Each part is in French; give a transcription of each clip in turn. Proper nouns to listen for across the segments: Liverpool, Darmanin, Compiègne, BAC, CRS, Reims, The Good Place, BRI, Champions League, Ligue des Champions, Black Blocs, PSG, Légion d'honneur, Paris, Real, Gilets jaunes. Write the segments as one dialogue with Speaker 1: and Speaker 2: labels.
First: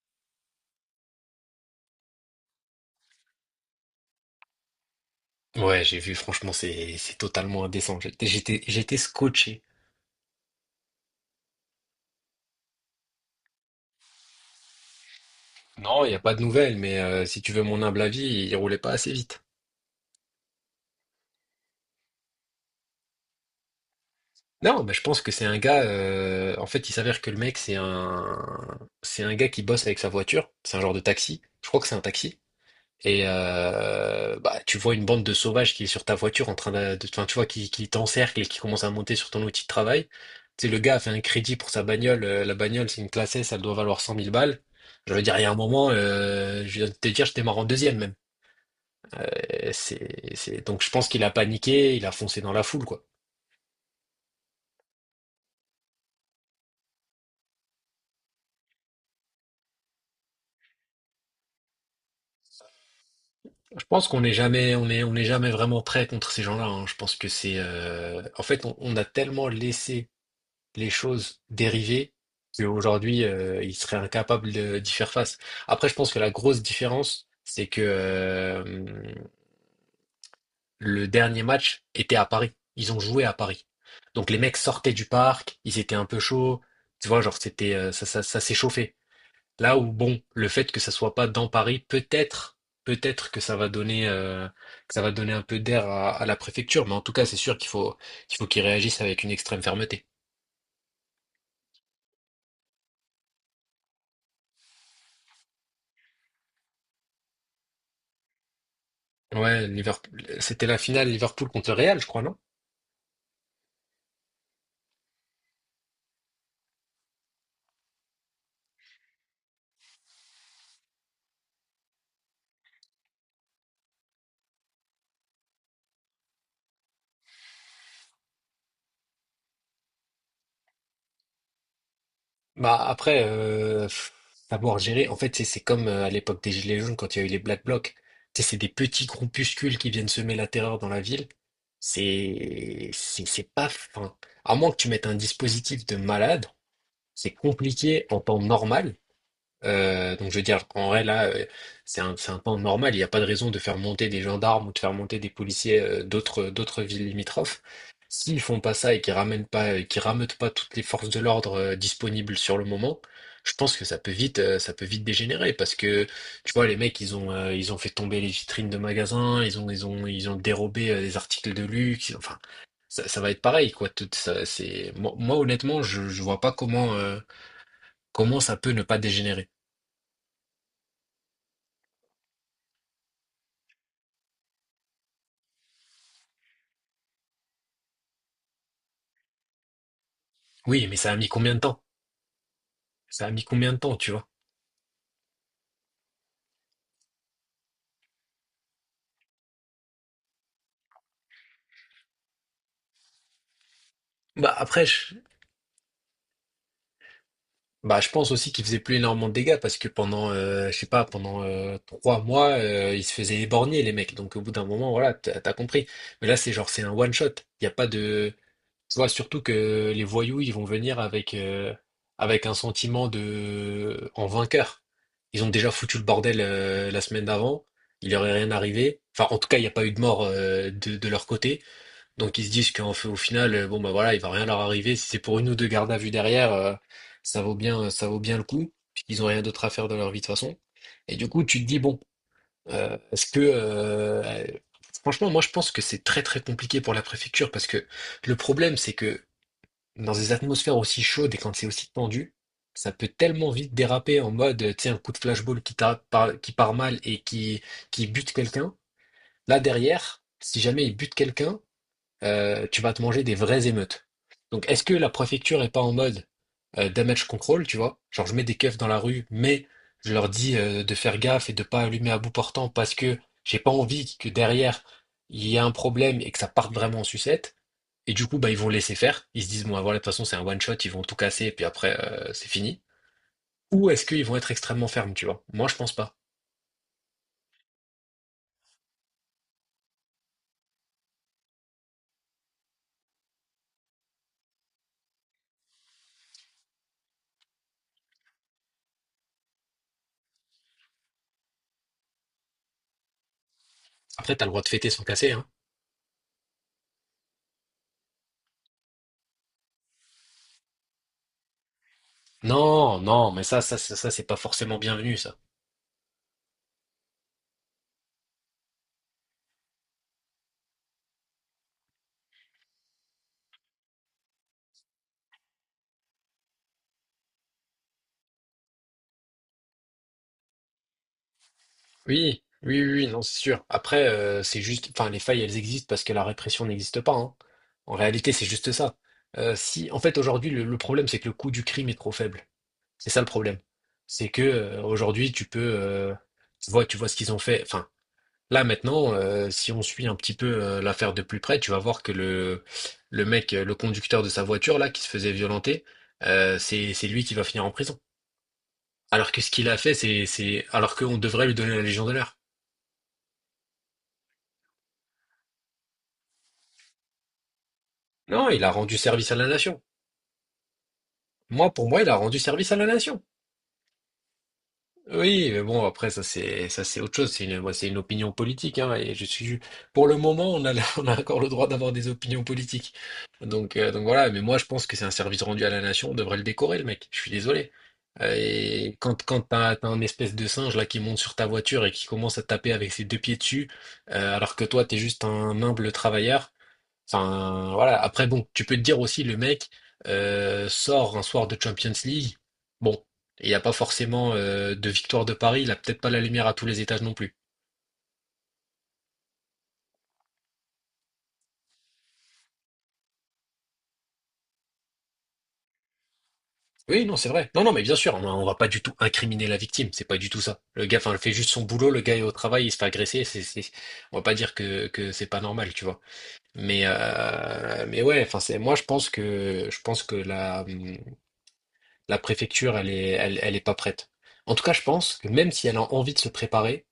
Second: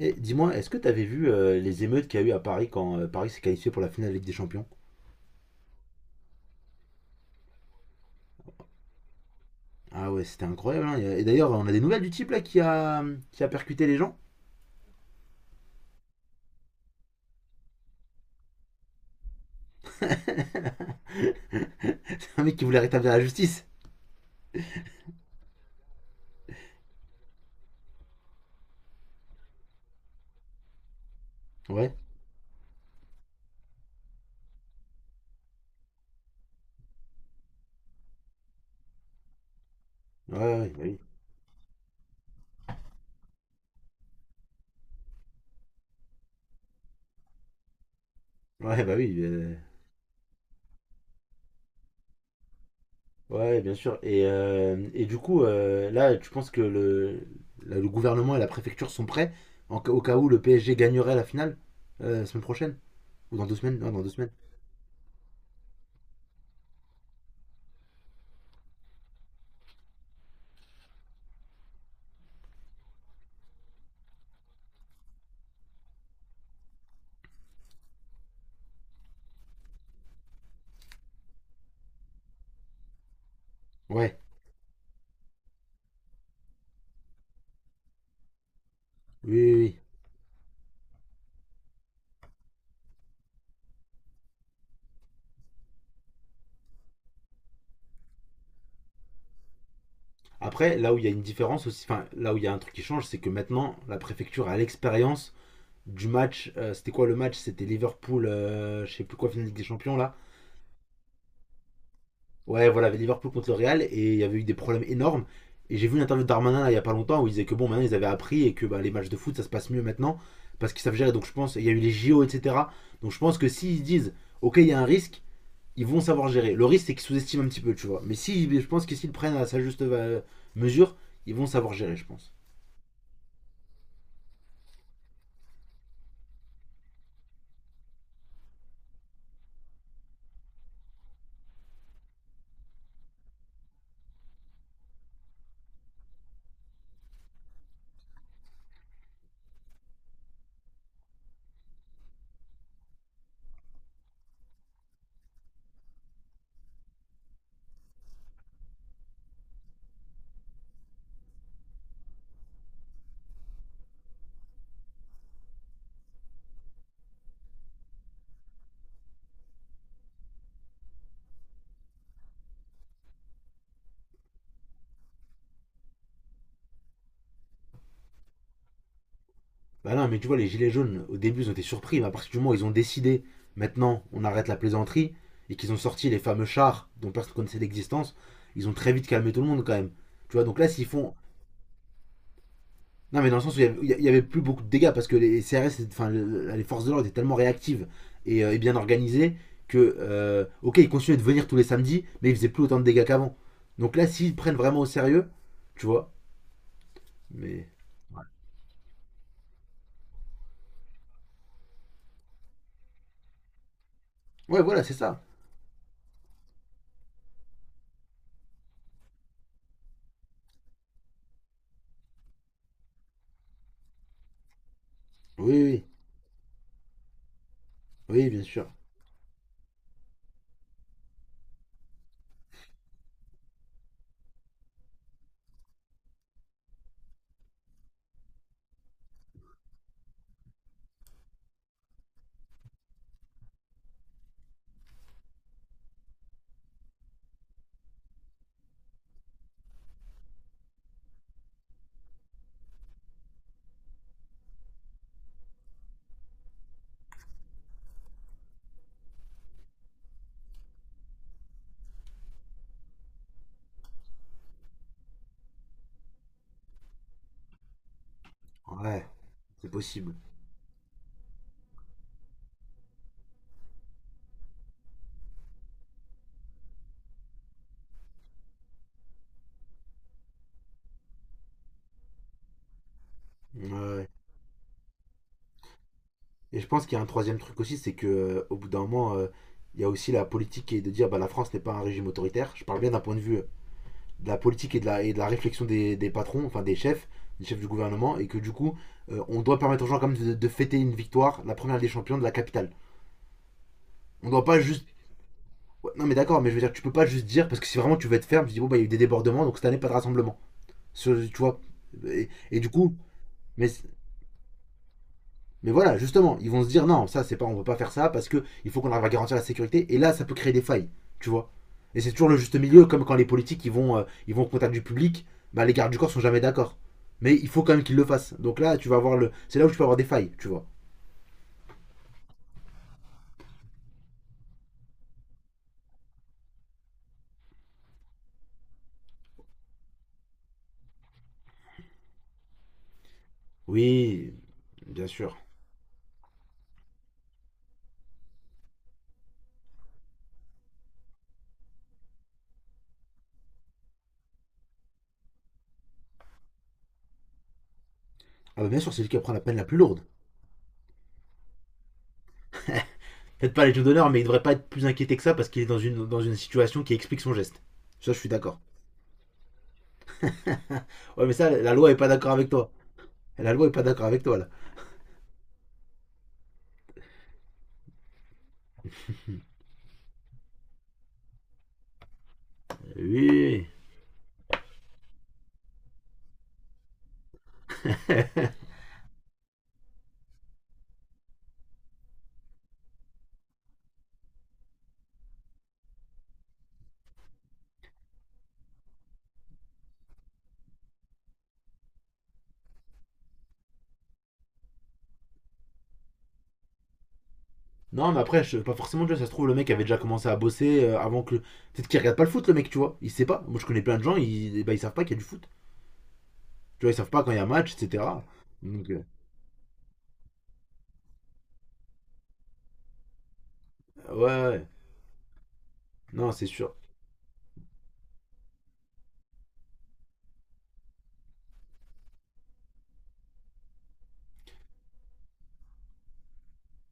Speaker 1: Et dis-moi, est-ce que tu avais vu les émeutes qu'il y a eu à Paris quand Paris s'est qualifié pour la finale de Ligue des Champions?
Speaker 2: Ouais, j'ai vu, franchement, c'est totalement indécent. J'étais scotché.
Speaker 1: Ah ouais, c'était incroyable, hein. Et d'ailleurs, on a des nouvelles du type là qui a percuté les gens.
Speaker 2: Non, il n'y a pas de nouvelles, mais si tu veux mon humble avis, il roulait pas assez vite.
Speaker 1: C'est un mec qui voulait rétablir la justice.
Speaker 2: Non, mais je pense que c'est un gars. En fait, il s'avère que le mec, c'est un gars qui bosse avec sa voiture. C'est un genre de taxi. Je crois que
Speaker 1: Ouais,
Speaker 2: c'est un taxi. Et bah, tu vois une bande de sauvages qui est sur ta voiture en train de, enfin, tu vois, qui t'encercle et qui commence à monter sur ton outil de travail.
Speaker 1: ouais,
Speaker 2: Tu sais,
Speaker 1: ouais,
Speaker 2: le
Speaker 1: bah
Speaker 2: gars
Speaker 1: oui.
Speaker 2: a fait un crédit pour sa bagnole. La bagnole, c'est une classe S, elle doit valoir cent mille balles. Je veux dire, il y a un moment, je viens de te dire, je démarre en deuxième même.
Speaker 1: Ouais, bah oui.
Speaker 2: C'est, Donc je pense qu'il a paniqué, il a foncé dans la foule, quoi.
Speaker 1: Ouais, bien sûr. Et du coup, là, tu penses que là, le gouvernement et la préfecture sont prêts au cas où le PSG gagnerait la finale la semaine prochaine? Ou dans deux semaines?
Speaker 2: Je
Speaker 1: Non, dans
Speaker 2: pense
Speaker 1: deux
Speaker 2: qu'on
Speaker 1: semaines.
Speaker 2: n'est jamais, on est, on n'est jamais vraiment prêt contre ces gens-là, hein. Je pense que c'est, en fait, on a tellement laissé les choses dérivées qu'aujourd'hui, ils seraient incapables d'y faire face. Après, je pense que la grosse différence, c'est que le dernier match était à Paris. Ils ont joué à Paris.
Speaker 1: Ouais.
Speaker 2: Donc les mecs sortaient du parc, ils étaient un peu chauds. Tu vois, genre c'était ça, ça s'est chauffé.
Speaker 1: Oui, oui,
Speaker 2: Là
Speaker 1: oui.
Speaker 2: où bon, le fait que ça soit pas dans Paris, peut-être, peut-être que ça va donner, que ça va donner un peu d'air à la préfecture. Mais en tout cas, c'est sûr qu'il faut qu'ils réagissent avec une extrême fermeté.
Speaker 1: Après, là où il y a une différence aussi, enfin là où il y a un truc qui change, c'est que maintenant la préfecture a l'expérience du match. C'était quoi le match? C'était Liverpool, je sais plus quoi, finale Ligue des
Speaker 2: Ouais,
Speaker 1: Champions là.
Speaker 2: Liverpool, c'était la finale Liverpool contre Real, je crois, non?
Speaker 1: Ouais, voilà, Liverpool contre le Real et il y avait eu des problèmes énormes. Et j'ai vu une interview de Darmanin là, il y a pas longtemps où il disait que bon, maintenant ils avaient appris et que bah, les matchs de foot ça se passe mieux maintenant parce qu'ils savent gérer. Donc je pense, il y a eu les JO, etc. Donc je pense que s'ils disent ok, il y a un risque, ils vont savoir gérer. Le risque c'est qu'ils sous-estiment un petit peu, tu vois. Mais si, je pense que s'ils prennent à sa juste mesure, ils vont savoir gérer, je pense.
Speaker 2: Bah après, pff, savoir gérer, en fait, c'est comme à l'époque des Gilets jaunes quand il y a eu les Black Blocs. Tu sais, c'est des petits groupuscules qui viennent semer la terreur dans la ville. C'est pas fin. À moins que tu mettes un dispositif de malade, c'est compliqué en temps normal. Donc je veux dire, en vrai là, c'est un temps normal. Il n'y a pas de raison de faire monter des gendarmes ou de faire monter des policiers d'autres villes limitrophes. S'ils font pas ça et qu'ils ramènent pas, qu'ils rameutent pas toutes les forces de l'ordre disponibles sur le moment, je pense que ça peut vite dégénérer parce que tu vois les mecs ils ont fait tomber les vitrines de magasins, ils ont ils ont dérobé des articles de luxe. Enfin, ça va être pareil quoi. Tout ça, c'est moi, moi, honnêtement je vois pas comment comment ça peut ne pas dégénérer.
Speaker 1: Bah non, mais tu vois, les gilets jaunes, au début, ils ont été surpris, mais à partir du moment où ils ont décidé, maintenant, on arrête la plaisanterie, et qu'ils ont sorti les fameux chars dont personne ne connaissait l'existence, ils ont très vite calmé tout le monde quand même. Tu vois, donc là, s'ils
Speaker 2: Oui, mais ça
Speaker 1: font.
Speaker 2: a mis combien de temps?
Speaker 1: Non,
Speaker 2: Ça
Speaker 1: mais
Speaker 2: a
Speaker 1: dans le
Speaker 2: mis
Speaker 1: sens où
Speaker 2: combien de temps,
Speaker 1: il y
Speaker 2: tu
Speaker 1: avait
Speaker 2: vois?
Speaker 1: plus beaucoup de dégâts, parce que les CRS, enfin, les forces de l'ordre étaient tellement réactives et bien organisées que, ok, ils continuaient de venir tous les samedis, mais ils faisaient plus autant de dégâts qu'avant. Donc là, s'ils
Speaker 2: Bah
Speaker 1: prennent vraiment
Speaker 2: après,
Speaker 1: au
Speaker 2: je,
Speaker 1: sérieux, tu vois, mais.
Speaker 2: bah, je
Speaker 1: Ouais,
Speaker 2: pense aussi qu'il faisait plus énormément de dégâts parce que pendant, je sais pas, pendant trois mois, ils se faisaient éborgner les mecs. Donc au bout
Speaker 1: ouais,
Speaker 2: d'un
Speaker 1: voilà,
Speaker 2: moment,
Speaker 1: c'est
Speaker 2: voilà,
Speaker 1: ça.
Speaker 2: t'as compris. Mais là, c'est genre, c'est un one shot. Il y a pas de, tu vois, surtout que les voyous, ils vont venir avec avec un sentiment de en vainqueur. Ils ont
Speaker 1: Oui,
Speaker 2: déjà
Speaker 1: oui,
Speaker 2: foutu le bordel la semaine d'avant. Il
Speaker 1: oui,
Speaker 2: leur
Speaker 1: oui,
Speaker 2: est
Speaker 1: bien
Speaker 2: rien
Speaker 1: sûr.
Speaker 2: arrivé. Enfin, en tout cas, il n'y a pas eu de mort de leur côté. Donc ils se disent qu'en fait, au final, bon bah voilà, il va rien leur arriver. Si c'est pour une ou deux gardes à vue derrière, ça vaut bien le coup, puisqu'ils ont rien d'autre à faire de leur vie de toute façon. Et du coup, tu te dis, bon, est-ce que franchement, moi je pense que c'est très très compliqué pour la préfecture, parce que le problème, c'est que dans des atmosphères aussi chaudes et quand c'est aussi tendu, ça peut tellement vite déraper en mode, tu sais, un coup de flashball qui, qui part mal et qui bute quelqu'un. Là derrière, si jamais il bute quelqu'un, tu vas te manger des vraies émeutes. Donc, est-ce que la préfecture est pas en mode damage control, tu vois? Genre, je mets des keufs dans la
Speaker 1: Ouais,
Speaker 2: rue, mais
Speaker 1: c'est
Speaker 2: je
Speaker 1: possible.
Speaker 2: leur dis de faire gaffe et de pas allumer à bout portant parce que j'ai pas envie que derrière il y ait un problème et que ça parte vraiment en sucette. Et du coup, bah, ils vont laisser faire. Ils se disent, bon, ah, voilà, de toute façon, c'est un one shot, ils vont tout casser et puis après, c'est fini.
Speaker 1: Ouais,
Speaker 2: Ou est-ce
Speaker 1: ouais.
Speaker 2: qu'ils vont être extrêmement fermes, tu vois? Moi, je pense pas.
Speaker 1: Et je pense qu'il y a un troisième truc aussi, c'est que au bout d'un moment, il y a aussi la politique qui est de dire bah la France n'est pas un régime autoritaire. Je parle bien d'un point de vue de la politique et de et de la réflexion des patrons, enfin des chefs du gouvernement, et que du coup, on doit permettre aux gens quand même de fêter une victoire, la première des champions de la capitale. On
Speaker 2: Après,
Speaker 1: doit
Speaker 2: t'as le
Speaker 1: pas
Speaker 2: droit de
Speaker 1: juste.
Speaker 2: fêter sans casser, hein.
Speaker 1: Ouais, non mais d'accord, mais je veux dire, tu peux pas juste dire parce que si vraiment tu veux être ferme, tu dis bon bah il y a eu des débordements, donc cette année pas de rassemblement. Tu vois. Et du coup,
Speaker 2: Non, non, mais ça,
Speaker 1: mais
Speaker 2: ça, c'est pas forcément bienvenu, ça.
Speaker 1: mais voilà, justement, ils vont se dire non, ça c'est pas, on peut pas faire ça parce que il faut qu'on arrive à garantir la sécurité. Et là, ça peut créer des failles, tu vois. Et c'est toujours le juste milieu, comme quand les politiques ils vont au contact du public, bah les gardes du corps sont jamais d'accord. Mais il faut quand même qu'ils le fassent. Donc là, tu vas avoir le, c'est là où tu peux avoir des failles, tu vois.
Speaker 2: Oui, oui, oui, oui, non, c'est sûr. Après, c'est juste, enfin, les failles, elles existent parce que la répression n'existe pas, hein. En réalité, c'est juste ça. Si, en fait, aujourd'hui, le problème, c'est que le coût du crime est trop faible. C'est ça le problème. C'est
Speaker 1: Oui,
Speaker 2: que
Speaker 1: bien
Speaker 2: aujourd'hui,
Speaker 1: sûr.
Speaker 2: tu peux, tu vois ce qu'ils ont fait. Enfin, là maintenant, si on suit un petit peu l'affaire de plus près, tu vas voir que le mec, le conducteur de sa voiture là, qui se faisait violenter, c'est lui qui va finir en prison.
Speaker 1: Ah bah bien sûr, c'est lui qui
Speaker 2: Alors
Speaker 1: prend
Speaker 2: que
Speaker 1: la
Speaker 2: ce
Speaker 1: peine la
Speaker 2: qu'il
Speaker 1: plus
Speaker 2: a fait,
Speaker 1: lourde.
Speaker 2: c'est, alors qu'on devrait lui donner la Légion d'honneur.
Speaker 1: Peut-être pas les Légion d'honneur, mais il devrait pas être plus inquiété que ça parce qu'il est dans une situation qui explique son geste. Ça, je suis
Speaker 2: Non,
Speaker 1: d'accord.
Speaker 2: il a rendu service à la nation.
Speaker 1: Ouais, mais ça,
Speaker 2: Moi,
Speaker 1: la
Speaker 2: pour
Speaker 1: loi est
Speaker 2: moi,
Speaker 1: pas
Speaker 2: il a
Speaker 1: d'accord
Speaker 2: rendu
Speaker 1: avec toi.
Speaker 2: service à la nation.
Speaker 1: La loi est pas d'accord avec toi là.
Speaker 2: Oui, mais bon, après, ça c'est autre chose. C'est une, moi, c'est une opinion politique, hein, et je suis pour le moment, on a la- on a encore le droit d'avoir des opinions politiques.
Speaker 1: Oui.
Speaker 2: Donc voilà. Mais moi, je pense que c'est un service rendu à la nation. On devrait le décorer, le mec. Je suis désolé. Et quand t'as un espèce de singe là qui monte sur ta voiture et qui commence à taper avec ses deux pieds dessus, alors que toi t'es juste un humble travailleur. Enfin, voilà. Après, bon, tu peux te dire aussi, le mec sort un soir de Champions League. Bon, il n'y a pas forcément de victoire de Paris. Il a peut-être pas la lumière à tous les étages non plus.
Speaker 1: Non, mais après, je, pas forcément, tu vois, ça se trouve, le mec avait déjà commencé à bosser avant que. Peut-être qu'il regarde pas le foot, le mec, tu vois. Il sait pas. Moi, je connais plein de gens, ils, bah ils savent pas qu'il y a du foot. Tu vois, ils
Speaker 2: Oui,
Speaker 1: savent
Speaker 2: non,
Speaker 1: pas
Speaker 2: c'est
Speaker 1: quand il y a
Speaker 2: vrai. Non, non,
Speaker 1: match,
Speaker 2: mais bien sûr,
Speaker 1: etc.
Speaker 2: on va pas du
Speaker 1: Donc,
Speaker 2: tout incriminer la victime. C'est pas du tout ça. Le gars, enfin, il fait juste son boulot. Le gars est au travail, il se fait agresser. C'est,
Speaker 1: ouais,
Speaker 2: on va pas dire
Speaker 1: ouais.
Speaker 2: que c'est pas normal, tu vois.
Speaker 1: Non, c'est sûr.
Speaker 2: Mais ouais, enfin, c'est moi, je pense que la la préfecture, elle est, elle, elle est pas prête. En tout cas, je pense que même si elle a envie de se préparer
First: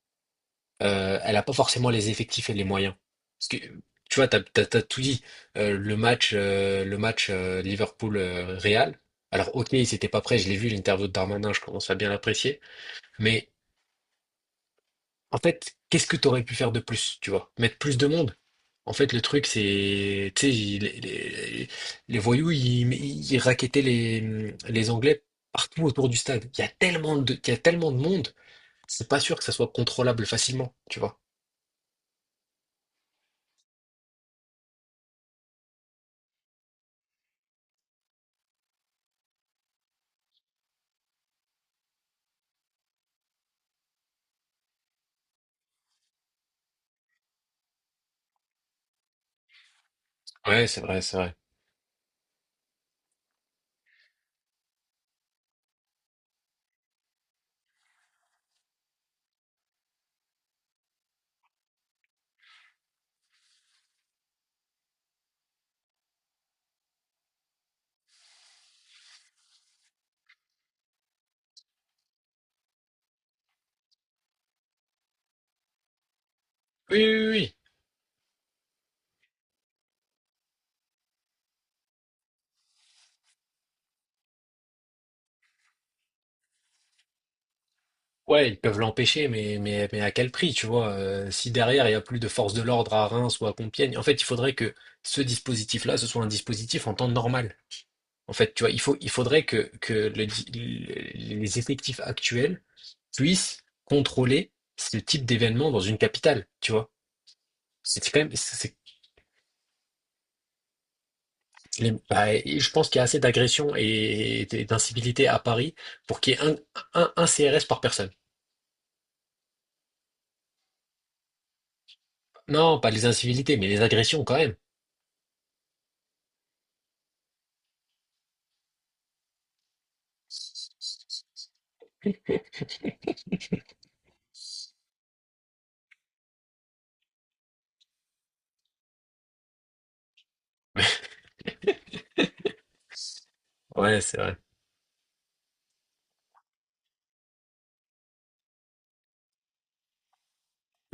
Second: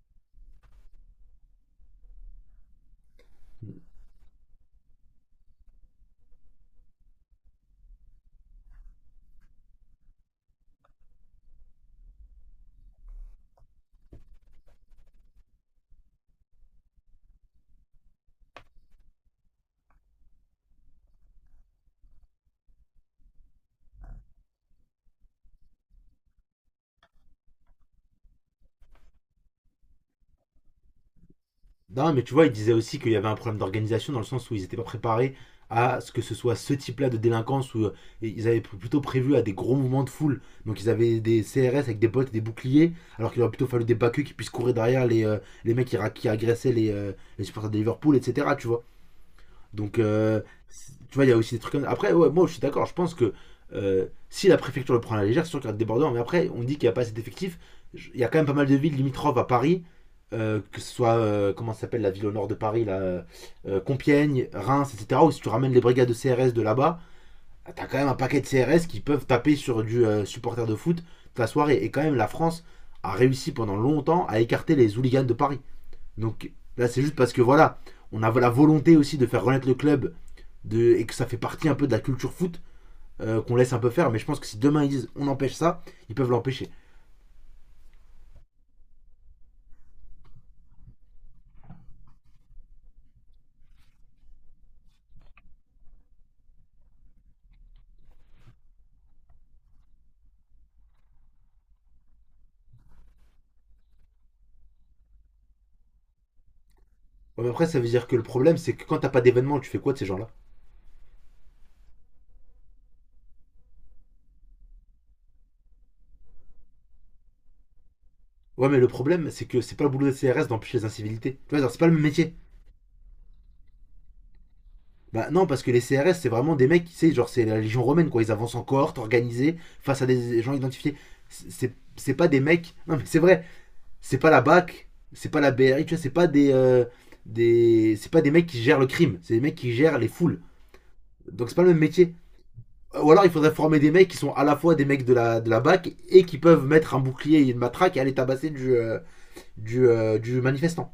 Speaker 2: elle a pas forcément les effectifs et les moyens. Parce que tu vois, t'as, t'as, t'as tout dit. Le match Liverpool-Real. Alors, ok, ils n'étaient pas prêts. Je l'ai vu l'interview de Darmanin. Je commence à bien l'apprécier. Mais en fait, qu'est-ce que t'aurais pu faire de plus? Tu vois, mettre plus de monde. En fait, le truc, c'est, tu sais, les, les voyous, ils racketaient les Anglais partout autour du stade. Il y a tellement de, il y a tellement de monde. C'est pas sûr que ça soit contrôlable facilement. Tu vois.
Speaker 1: Non, mais tu vois, il disait aussi qu'il y avait un problème d'organisation dans le sens où ils étaient pas préparés à ce que ce soit ce type-là de délinquance où ils avaient plutôt prévu à des gros mouvements de foule. Donc, ils avaient des CRS avec des bottes et des boucliers, alors qu'il aurait plutôt fallu des backeux qui puissent courir derrière les mecs qui, qui agressaient les supporters de Liverpool, etc. Tu vois. Donc,
Speaker 2: Ouais, c'est vrai,
Speaker 1: tu
Speaker 2: c'est
Speaker 1: vois, il y
Speaker 2: vrai.
Speaker 1: a aussi des trucs comme ça. Après, ouais, moi, je suis d'accord. Je pense que si la préfecture le prend à la légère, c'est sûr qu'il y a des débordements. Mais après, on dit qu'il n'y a pas assez d'effectifs. Il y a quand même pas mal de villes limitrophes à Paris. Que ce soit, comment ça s'appelle la ville au nord de Paris, là, Compiègne, Reims, etc. Où si tu ramènes les brigades de CRS de là-bas, t'as quand même un paquet de CRS qui peuvent taper sur du supporter de foot toute la soirée. Et quand même, la France a réussi pendant longtemps à écarter les hooligans de Paris. Donc là,
Speaker 2: Oui,
Speaker 1: c'est
Speaker 2: oui,
Speaker 1: juste
Speaker 2: oui,
Speaker 1: parce que
Speaker 2: oui.
Speaker 1: voilà, on a la volonté aussi de faire renaître le club de, et que ça fait partie un peu de la culture foot qu'on laisse un peu faire. Mais je pense que si demain ils disent on empêche ça, ils peuvent l'empêcher.
Speaker 2: Ouais, ils peuvent l'empêcher, mais à quel prix, tu vois? Si derrière, il n'y a plus de force de l'ordre à Reims ou à Compiègne, en fait, il faudrait que ce dispositif-là, ce soit un dispositif en temps normal. En fait, tu vois, il faut, il faudrait que les effectifs actuels puissent contrôler ce type d'événement dans une capitale, tu vois?
Speaker 1: Ouais, mais après, ça veut
Speaker 2: C'est
Speaker 1: dire que
Speaker 2: quand
Speaker 1: le
Speaker 2: même,
Speaker 1: problème, c'est que quand t'as pas d'événement, tu fais quoi de ces gens-là?
Speaker 2: bah, et je pense qu'il y a assez d'agressions et d'incivilités à Paris pour qu'il y ait un CRS par personne.
Speaker 1: Ouais, mais le problème, c'est que c'est pas le boulot des CRS d'empêcher les incivilités. Tu vois, genre, c'est pas le même métier.
Speaker 2: Non, pas les incivilités, mais les agressions quand même.
Speaker 1: Bah non, parce que les CRS, c'est vraiment des mecs, tu sais, genre, c'est la légion romaine, quoi. Ils avancent en cohorte, organisés, face à des gens identifiés. C'est pas des mecs. Non, mais c'est vrai. C'est pas la BAC, c'est pas la BRI, tu vois, c'est pas des. Des... C'est pas des mecs qui gèrent le crime, c'est des mecs qui gèrent les foules. Donc c'est pas le même métier. Ou alors il faudrait former des
Speaker 2: Ouais,
Speaker 1: mecs qui
Speaker 2: c'est
Speaker 1: sont
Speaker 2: vrai.
Speaker 1: à la fois des mecs de de la BAC et qui peuvent mettre un bouclier et une matraque et aller tabasser du manifestant.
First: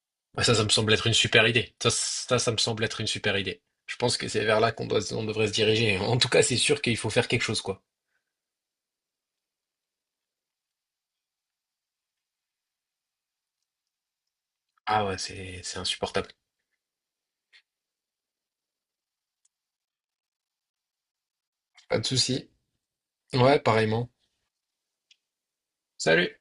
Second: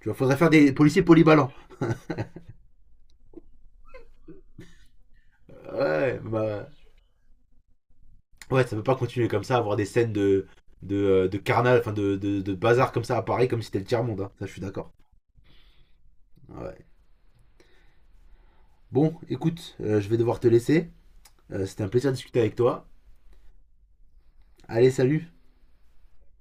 Speaker 1: Tu vois, faudrait
Speaker 2: Ah,
Speaker 1: faire
Speaker 2: ça me
Speaker 1: des
Speaker 2: semble
Speaker 1: policiers
Speaker 2: être une super
Speaker 1: polyballants.
Speaker 2: idée. Ça, ça me semble être une super idée. Je pense que c'est vers là qu'on doit, on devrait se diriger. En
Speaker 1: Ouais,
Speaker 2: tout cas, c'est
Speaker 1: bah,
Speaker 2: sûr qu'il faut faire quelque chose, quoi.
Speaker 1: ouais, ça peut pas continuer comme ça, avoir des scènes de carnal, enfin de bazar comme ça à Paris, comme si c'était le tiers-monde, hein. Ça, je suis d'accord.
Speaker 2: Ah ouais, c'est insupportable.
Speaker 1: Ouais. Bon, écoute, je vais devoir te laisser. C'était un
Speaker 2: Pas de
Speaker 1: plaisir de discuter
Speaker 2: souci.
Speaker 1: avec toi.
Speaker 2: Ouais, pareillement.
Speaker 1: Allez, salut
Speaker 2: Salut.